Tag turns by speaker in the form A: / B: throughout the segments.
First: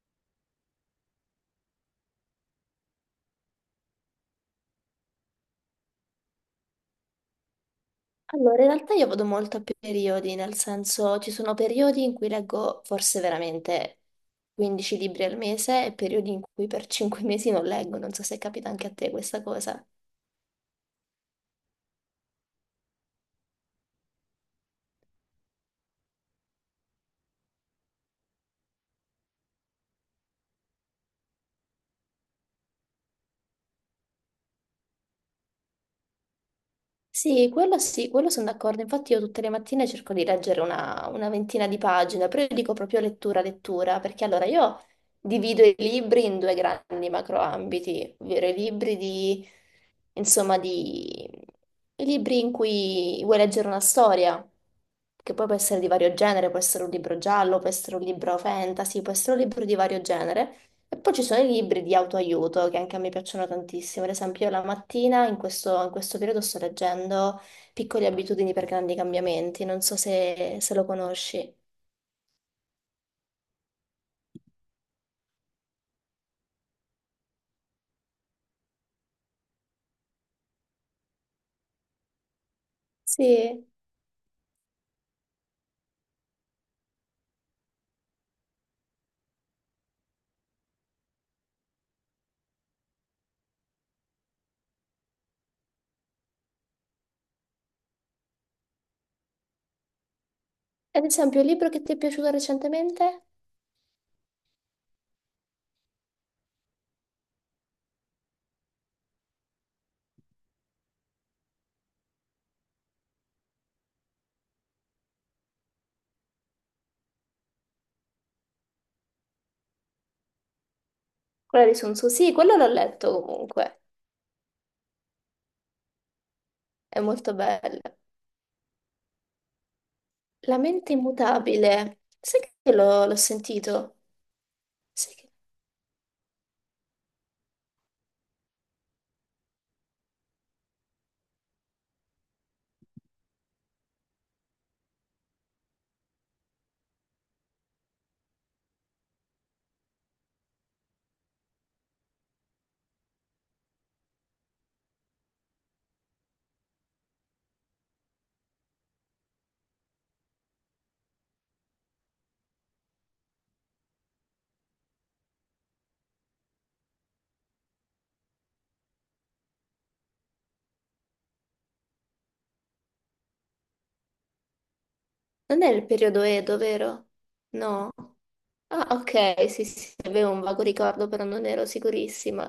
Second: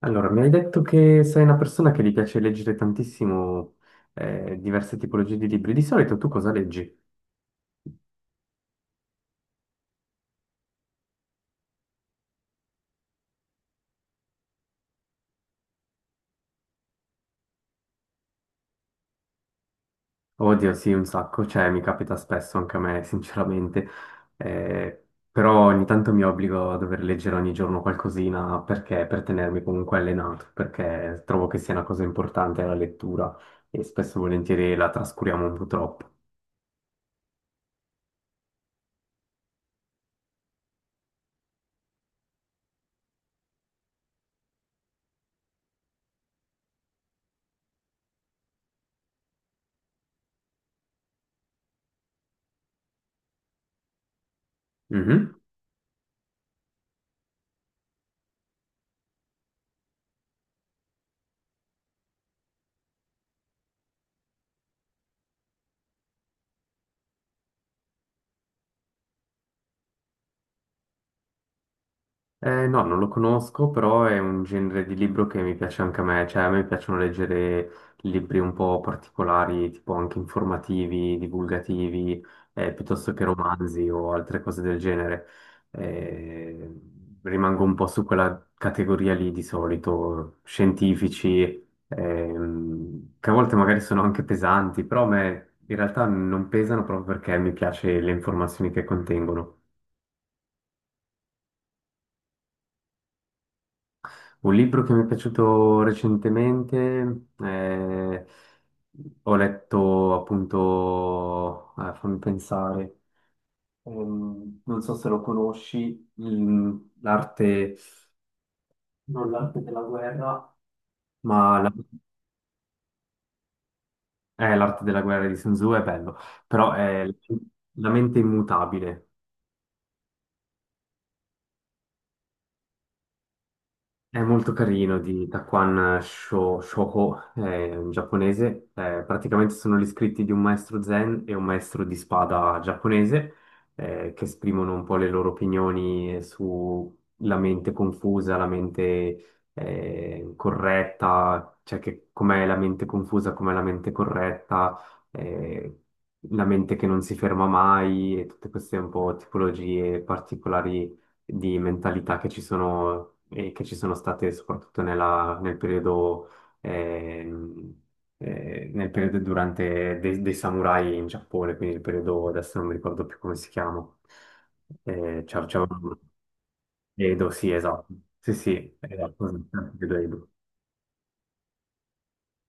A: Allora, mi hai detto che sei una persona che gli piace leggere tantissimo diverse tipologie di libri. Di solito tu cosa leggi?
B: Allora, in realtà io vado molto a periodi, nel senso ci sono periodi in cui leggo forse veramente 15 libri al mese e periodi in cui per 5 mesi non leggo, non so se capita anche a te questa cosa.
A: Oddio, sì, un sacco, cioè mi capita spesso anche a me, sinceramente. Eh, Però ogni tanto mi obbligo a dover leggere ogni giorno qualcosina perché per tenermi comunque allenato, perché trovo che sia una cosa importante la lettura e spesso e volentieri la trascuriamo un po' troppo.
B: Sì, quello sono d'accordo. Infatti io tutte le mattine cerco di leggere una ventina di pagine, però io dico proprio lettura, lettura, perché allora io divido i libri in due grandi macroambiti, ovvero i libri di, insomma, di, i libri in cui vuoi leggere una storia, che
A: Mhm.
B: poi può essere di vario genere, può essere un libro giallo, può essere un libro fantasy, può essere un libro di vario genere. E poi ci sono i libri di autoaiuto che anche a me piacciono tantissimo. Ad esempio, io la mattina in questo periodo sto leggendo Piccole abitudini per grandi cambiamenti. Non so se lo conosci.
A: No, non lo conosco, però è un genere di libro che mi piace anche a me, cioè a me piacciono leggere libri un po' particolari, tipo anche informativi, divulgativi, piuttosto che
B: Sì.
A: romanzi o altre cose del genere. Eh, Rimango un po' su quella categoria lì di solito, scientifici, che a volte magari sono anche pesanti, però a me in realtà non pesano proprio perché mi piace le informazioni che contengono.
B: Ad esempio, il libro che ti è piaciuto recentemente?
A: Un libro che mi è piaciuto recentemente, ho letto appunto, fammi pensare, non so se lo conosci, l'arte, non l'arte della guerra, ma
B: Quello
A: la-
B: di Sun Tzu. Sì, quello l'ho letto comunque.
A: l'arte della guerra di Sun Tzu è bello, però
B: È
A: è
B: molto bello.
A: la mente immutabile.
B: La mente immutabile. Sai che l'ho sentito?
A: È molto carino
B: Sai
A: di
B: che-
A: Takuan Shoho, è un giapponese. Praticamente sono gli scritti di un maestro zen e un maestro di spada giapponese che esprimono un po' le loro opinioni sulla mente confusa, la mente corretta, cioè che com'è la mente confusa, com'è la mente corretta, eh, la mente che non si ferma mai e tutte queste un po' tipologie particolari di mentalità che ci sono, e che ci sono state soprattutto ehm, nel periodo durante dei samurai in Giappone, quindi il periodo, adesso non mi ricordo più come si chiama. Eh, c'è- c'è
B: Non è il
A: un-
B: periodo Edo, vero?
A: Edo, sì, esatto.
B: No.
A: Sì, sì,
B: Ah,
A: esatto,
B: ok, sì,
A: esatto,
B: sì, sì,
A: Edo, Edo.
B: avevo un vago ricordo, però non ero sicurissima.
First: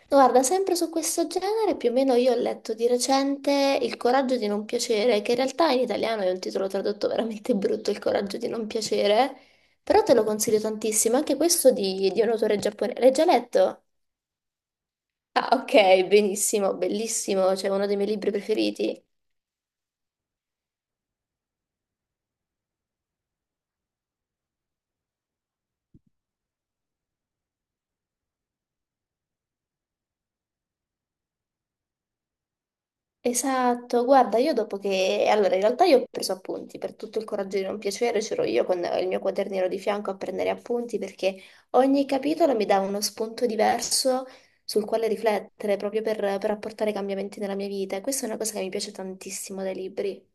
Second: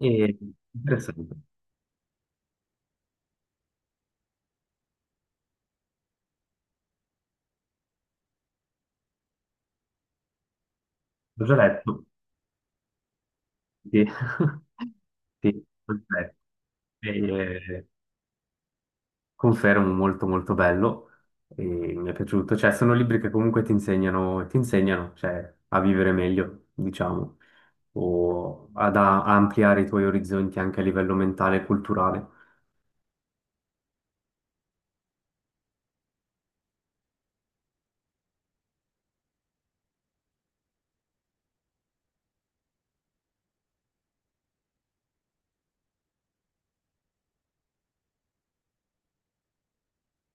A: E,
B: Guarda, sempre su questo
A: interessante.
B: genere, più o meno io ho letto di recente Il coraggio di non piacere, che in realtà in italiano è un titolo tradotto veramente brutto, Il coraggio di non piacere, però te lo consiglio tantissimo, anche
A: L'ho già
B: questo
A: letto.
B: di un autore giapponese. L'hai già letto?
A: Sì.
B: Ah, ok,
A: Sì,
B: benissimo, bellissimo, cioè
A: perfetto.
B: uno dei miei libri preferiti.
A: Confermo, molto molto bello e mi è piaciuto, cioè sono libri che comunque ti insegnano, cioè, a vivere meglio, diciamo, o ad a- a ampliare i tuoi orizzonti anche a livello mentale e culturale.
B: Esatto, guarda, io dopo che... Allora, in realtà io ho preso appunti, per tutto il coraggio di non piacere c'ero io con il mio quadernino di fianco a prendere appunti perché ogni capitolo mi dava uno spunto diverso sul quale riflettere, proprio per apportare cambiamenti nella mia vita. E questa è una cosa che mi piace tantissimo dai libri.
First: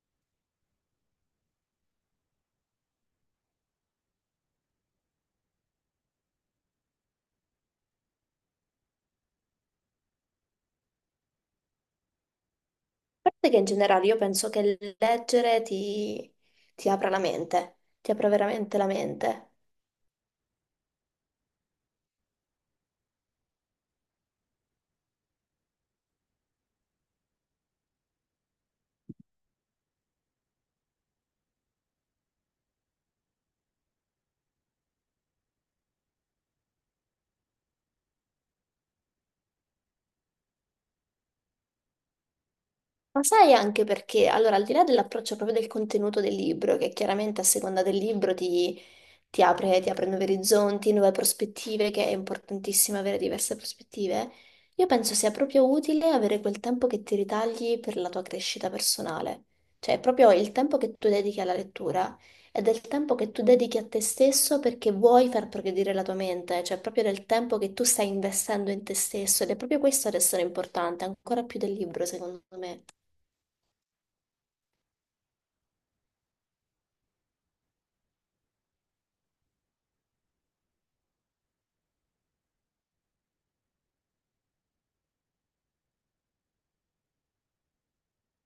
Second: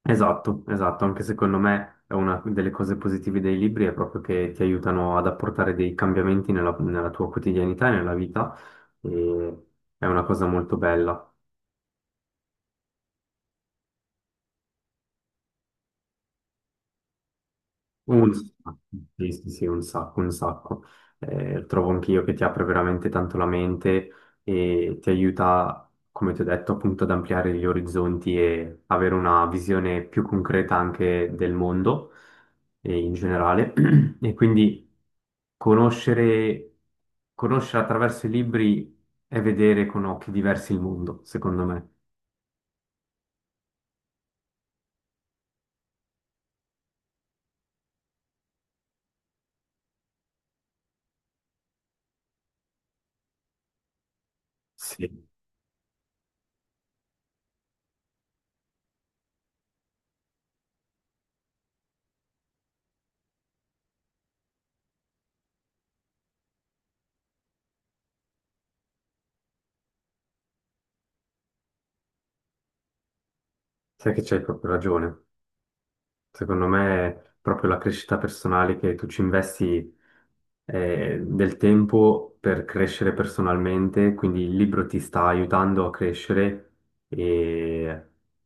A: Esatto, esatto, anche secondo me è una delle cose positive dei libri è proprio che ti aiutano ad apportare dei cambiamenti nella tua quotidianità e nella vita e è una cosa molto bella.
B: A parte che in generale io penso che ti apra la mente, ti apra
A: Un
B: veramente
A: sacco,
B: la
A: sì, sì,
B: mente.
A: sì, un sacco, un sacco. Trovo anch'io che ti apre veramente tanto la mente e ti aiuta, come ti ho detto, appunto ad ampliare gli orizzonti e avere una visione più concreta anche del mondo e in generale. E quindi conoscere, conoscere attraverso i libri è vedere con occhi diversi il mondo, secondo me.
B: Ma sai anche perché, allora, al di là dell'approccio proprio del contenuto del libro, che chiaramente a seconda del libro ti apre, ti apre nuovi orizzonti, nuove prospettive, che è importantissimo avere diverse prospettive. Io penso
A: Sì,
B: sia proprio utile avere quel tempo che ti ritagli per la tua crescita personale. Cioè, proprio il tempo che tu dedichi alla lettura è del tempo che tu dedichi a te stesso perché vuoi far progredire la tua mente, cioè proprio del tempo che tu stai investendo in te stesso ed è proprio questo ad essere importante, ancora più del libro, secondo me.
A: sai che c'hai proprio ragione. Secondo me è proprio la crescita personale che tu ci investi del tempo per crescere personalmente, quindi il libro ti sta aiutando a crescere e,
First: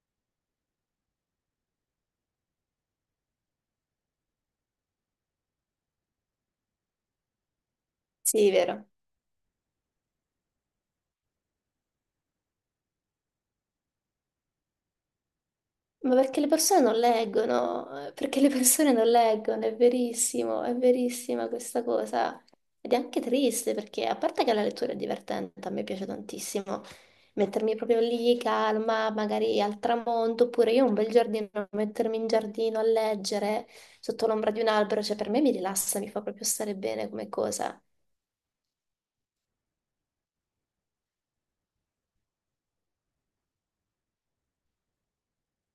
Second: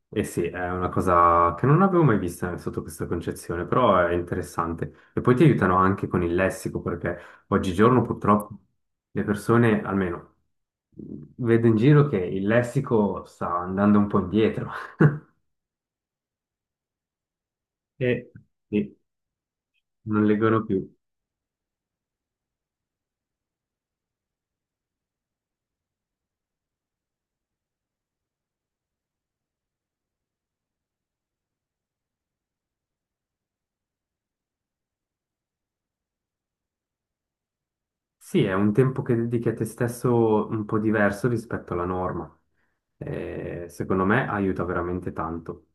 A: e sì, è una cosa che non avevo mai vista sotto questa concezione, però è interessante. E poi ti aiutano anche con il lessico, perché oggigiorno
B: Sì,
A: purtroppo
B: vero.
A: le persone, almeno vedo in giro che il lessico sta andando un po' indietro.
B: Ma perché le persone non leggono,
A: E
B: perché le
A: e
B: persone non leggono, è
A: non
B: verissimo,
A: leggono
B: è
A: più.
B: verissima questa cosa. Ed è anche triste perché, a parte che la lettura è divertente, a me piace tantissimo, mettermi proprio lì calma, magari al tramonto, oppure io un bel giardino, mettermi in giardino a leggere sotto l'ombra di un albero, cioè per me mi rilassa, mi fa proprio stare bene come cosa.
A: Sì, è un tempo che dedichi a te stesso un po' diverso rispetto alla norma. Secondo me aiuta veramente tanto.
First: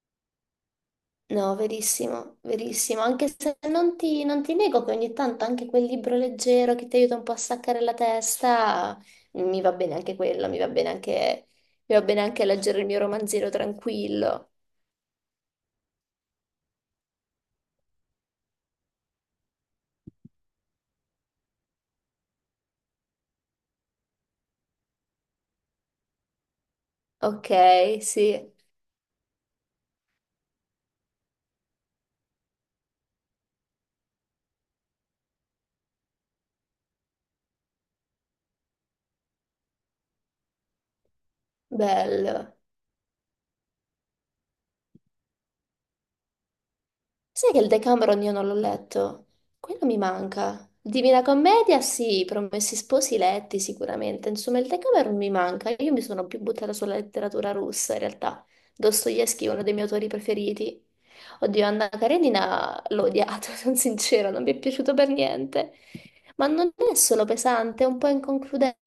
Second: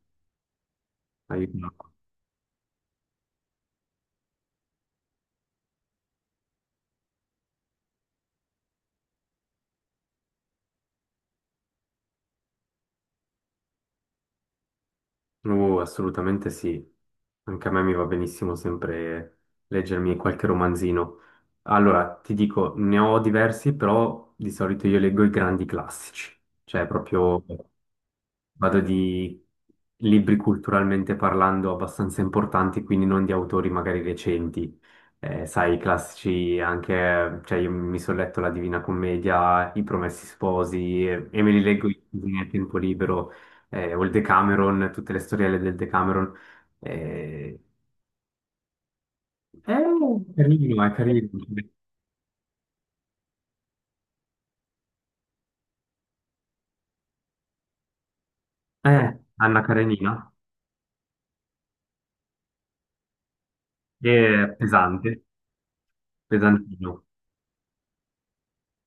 B: No,
A: Aiuta.
B: verissimo, verissimo. Anche se non ti nego che ogni tanto anche quel libro leggero che ti aiuta un po' a staccare la testa, mi va bene anche quello, mi va bene anche leggere il mio romanzino tranquillo.
A: Assolutamente sì. Anche a me mi va benissimo sempre leggermi qualche romanzino. Allora, ti dico, ne ho diversi, però di solito io leggo i grandi classici, cioè proprio
B: Ok, sì,
A: vado di libri culturalmente parlando abbastanza importanti, quindi non di autori magari recenti. Sai, i classici anche, cioè io mi sono letto La Divina Commedia, I Promessi Sposi e, me li leggo nel
B: bello.
A: tempo libero, o il Decameron, tutte le storielle del Decameron.
B: Sai
A: Eh,
B: che il Decameron io non l'ho letto? Quello mi
A: è
B: manca.
A: carino, è
B: Divina
A: carino.
B: Commedia, sì, Promessi Sposi letti sicuramente. Insomma, il Decameron mi manca. Io mi sono più buttata sulla letteratura russa, in realtà. Dostoevsky è
A: Anna
B: uno dei miei autori
A: Karenina,
B: preferiti. Oddio, Anna Karenina l'ho odiato, sono sincera, non mi
A: è
B: è piaciuto per
A: pesante,
B: niente. Ma non è
A: pesantino.
B: solo pesante, è un po' inconcludente,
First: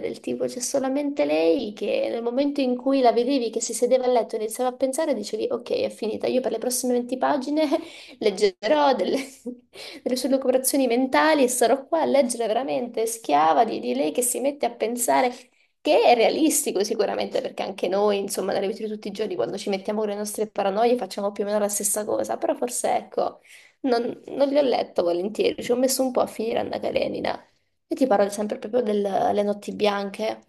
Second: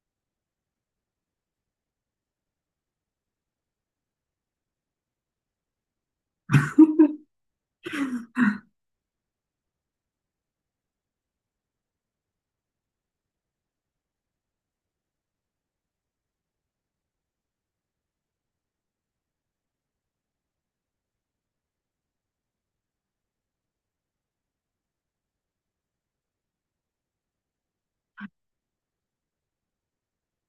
B: del tipo c'è solamente lei che nel momento in cui la vedevi che si sedeva a letto e iniziava a pensare, dicevi ok, è finita, io per le prossime 20 pagine leggerò delle, delle sue lucubrazioni mentali e sarò qua a leggere veramente schiava di lei che si mette a pensare. Che è realistico sicuramente, perché anche noi, insomma, nella vita di tutti i giorni, quando ci mettiamo con le nostre paranoie, facciamo più o meno la stessa cosa, però forse, ecco, non li ho letto volentieri, ci ho messo un po' a finire Anna Karenina. Io ti parlo sempre proprio delle notti bianche.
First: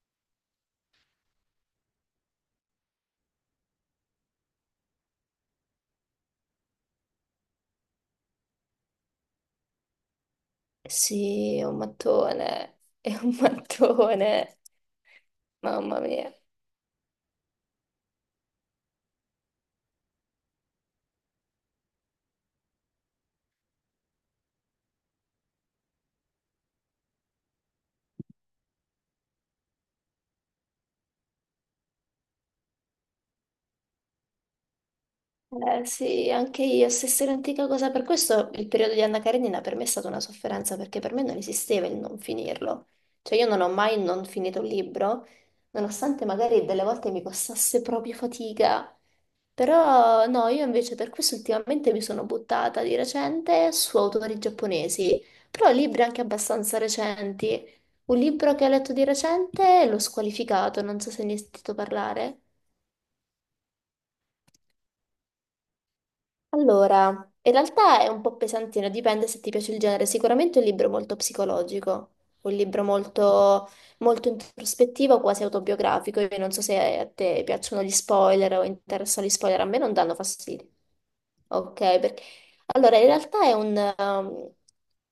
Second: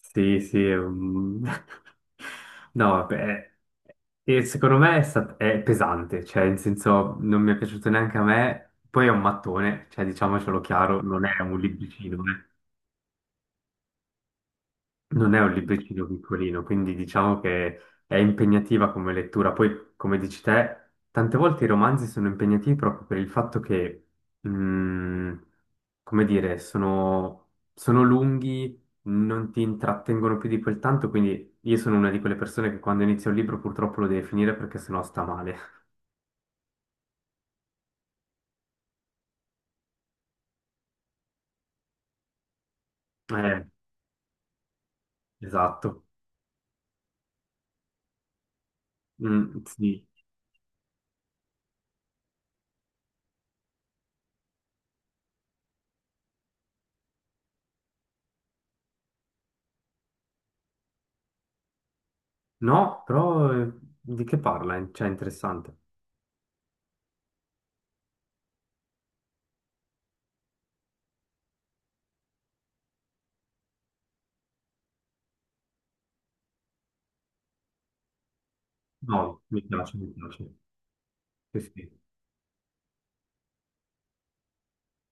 A: Sì, sì, no, vabbè, e secondo me è pesante, cioè, in senso, non mi è piaciuto neanche a me, poi è un mattone, cioè, diciamocelo chiaro, non è
B: Sì,
A: un
B: è un
A: libricino, eh.
B: mattone, è un mattone,
A: Non è un
B: mamma
A: libricino
B: mia.
A: piccolino, quindi diciamo che è impegnativa come lettura. Poi, come dici te, tante volte i romanzi sono impegnativi proprio per il fatto che, mhmm, come dire, sono lunghi, non ti intrattengono più di quel tanto, quindi io sono una di quelle persone che quando inizia un libro purtroppo lo deve finire perché sennò sta male.
B: Sì, anche io, stessa identica cosa. Per questo il periodo di Anna Karenina per me è stata una sofferenza, perché per me non esisteva il non finirlo. Cioè io non
A: Eh,
B: ho mai non finito un libro,
A: esatto.
B: nonostante magari delle volte mi costasse proprio fatica.
A: Mm, sì.
B: Però no, io invece per questo ultimamente mi sono buttata di recente su autori giapponesi, però libri anche abbastanza recenti. Un libro che ho letto di recente, L'ho squalificato, non so se ne hai sentito parlare.
A: No, però di che parla? Cioè, è interessante.
B: Allora, in realtà è un po' pesantino, dipende se ti piace il genere. Sicuramente è un libro molto psicologico, un libro molto, molto introspettivo, quasi autobiografico. Io non so se a te piacciono gli spoiler o interessano gli
A: No,
B: spoiler,
A: mi
B: a me non
A: piace, mi
B: danno
A: piace.
B: fastidio.
A: Sì,
B: Ok,
A: sì.
B: allora, in realtà è un,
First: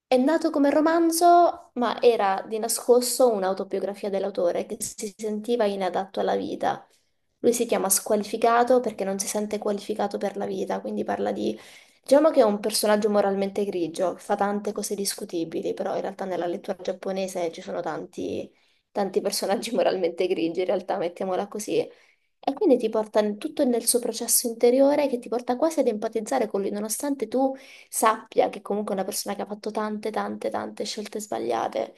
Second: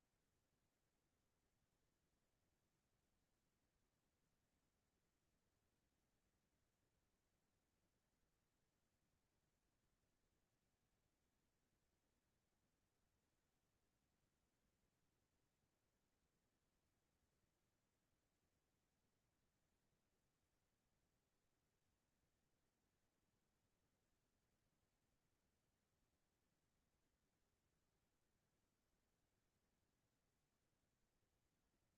B: è nato come romanzo, ma era di nascosto un'autobiografia dell'autore che si sentiva inadatto alla vita. Lui si chiama squalificato perché non si sente qualificato per la vita, quindi parla di... Diciamo che è un personaggio moralmente grigio, che fa tante cose discutibili, però in realtà nella lettura giapponese ci sono tanti, tanti personaggi moralmente grigi, in realtà, mettiamola così. E quindi tutto nel suo processo interiore che ti porta quasi ad empatizzare con lui, nonostante tu sappia che comunque è una persona che ha fatto tante, tante, tante scelte sbagliate.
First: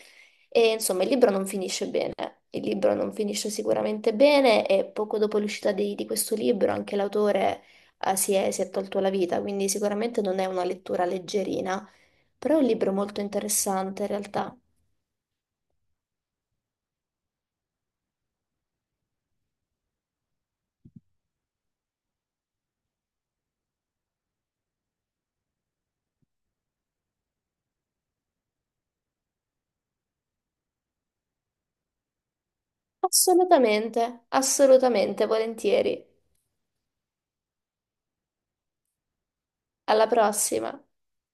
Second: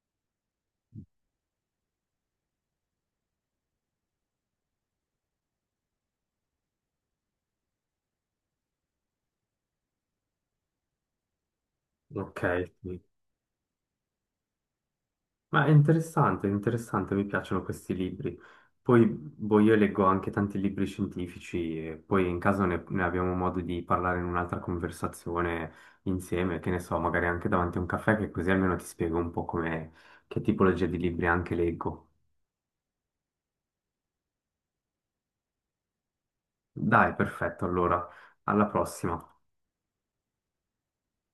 B: E insomma, il libro non finisce bene. Il libro non finisce sicuramente bene e poco dopo l'uscita di questo libro anche l'autore, si è tolto la vita, quindi sicuramente non è una lettura leggerina,
A: Ok,
B: però è un libro
A: sì.
B: molto interessante in realtà.
A: Ma è interessante, mi piacciono questi libri. Poi, boh, io leggo anche tanti libri scientifici, e poi in caso ne abbiamo modo di parlare in un'altra conversazione insieme, che ne so, magari anche davanti a un caffè, che così almeno ti spiego un po' come, che tipologia di libri anche leggo.
B: Assolutamente, assolutamente, volentieri.
A: Dai, perfetto, allora, alla prossima.
B: Alla prossima.